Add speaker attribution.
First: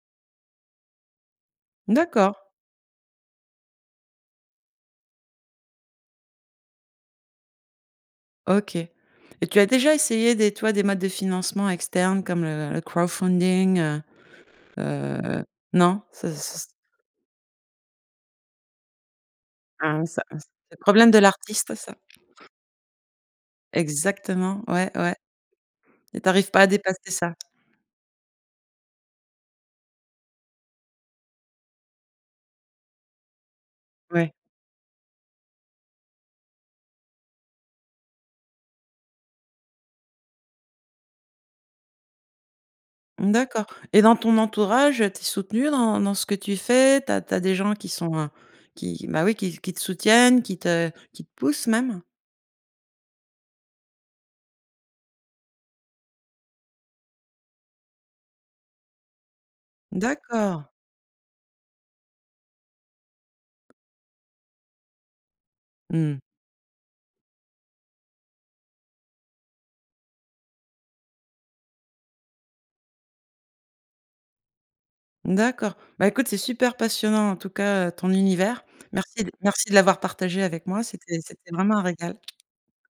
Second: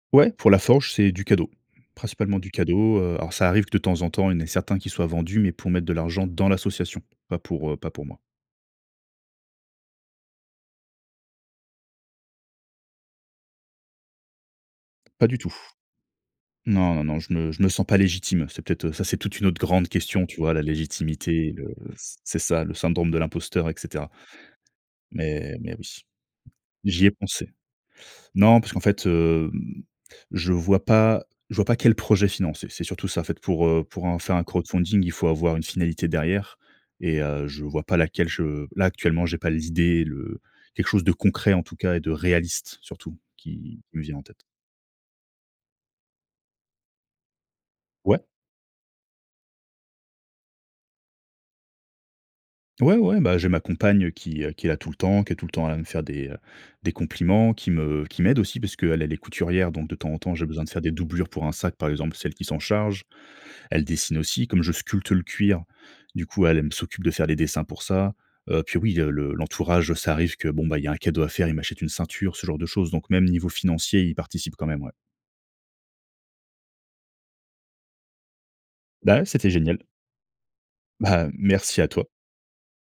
Speaker 1: Ouais, pour la forge, c'est du cadeau, principalement
Speaker 2: D'accord.
Speaker 1: du cadeau, heu. Alors, ça arrive que de temps en temps, il y en a certains qui soient vendus, mais pour mettre de l'argent dans l'association, pas pour, heu, pas pour moi.
Speaker 2: OK. Et tu as déjà essayé des tu vois, des modes de financement externes comme le le crowdfunding?
Speaker 1: Pas du
Speaker 2: Heu,
Speaker 1: tout.
Speaker 2: non, ça s s
Speaker 1: Non, non, non. Je me je me sens pas légitime. C'est peut-être, heu, ça, c'est toute une autre grande
Speaker 2: Ah ça,
Speaker 1: question. Tu
Speaker 2: heu, c'est
Speaker 1: vois la
Speaker 2: le problème de
Speaker 1: légitimité,
Speaker 2: l'artiste,
Speaker 1: heu,
Speaker 2: ça
Speaker 1: c c'est ça le syndrome de l'imposteur, et cetera.
Speaker 2: Exactement, ouais, ouais.
Speaker 1: Mais mais oui,
Speaker 2: Et tu arrives pas à
Speaker 1: j'y
Speaker 2: dépasser
Speaker 1: ai
Speaker 2: ça?
Speaker 1: pensé. Non, parce qu'en fait, hem, je le vois pas je vois pas quel projet financer. C'est surtout ça. En fait, pour, heu, pour en
Speaker 2: Ouais.
Speaker 1: faire un crowdfunding, il faut avoir une finalité derrière, et heu, je vois pas laquelle. Je là actuellement, j'ai pas les idées, le quelque chose de concret en tout cas, et de réaliste surtout,
Speaker 2: D'accord.
Speaker 1: qui qui
Speaker 2: Et
Speaker 1: me
Speaker 2: dans
Speaker 1: vient en
Speaker 2: ton
Speaker 1: tête.
Speaker 2: entourage, tu es soutenu dans dans ce que tu fais? Tu as tu as des gens qui sont
Speaker 1: Ouais.
Speaker 2: en qui qui bah oui, qui qui te soutiennent, qui te qui te poussent même?
Speaker 1: Ouais, ouais, bah, j'ai ma compagne, qui, heu, qui est là tout le temps, qui est tout le temps à la me faire des, heu, des compliments, qui me qui m'aide aussi parce qu'elle, est couturière. Donc, de temps en temps, j'ai besoin de
Speaker 2: D'accord.
Speaker 1: faire des doublures pour un sac, par exemple, c'est elle qui s'en charge. Elle dessine aussi, comme je sculpte le cuir.
Speaker 2: Mmh.
Speaker 1: Du coup, elle elle m s'occupe de faire les dessins pour ça. Heu, puis oui, heu, le l'entourage, heu, ça arrive que bon, bah il y a un cadeau à faire, il m'achète une ceinture, ce genre de choses. Donc même niveau financier, ils participent quand même ouais.
Speaker 2: D'accord, bah écoute, c'est super passionnant en tout cas, heu, ton univers.
Speaker 1: Bah
Speaker 2: Merci
Speaker 1: ouais,
Speaker 2: d
Speaker 1: c'était
Speaker 2: merci de
Speaker 1: génial.
Speaker 2: l'avoir partagé avec moi, c'était
Speaker 1: Bah,
Speaker 2: c'était vraiment
Speaker 1: merci
Speaker 2: un
Speaker 1: à toi.
Speaker 2: régal.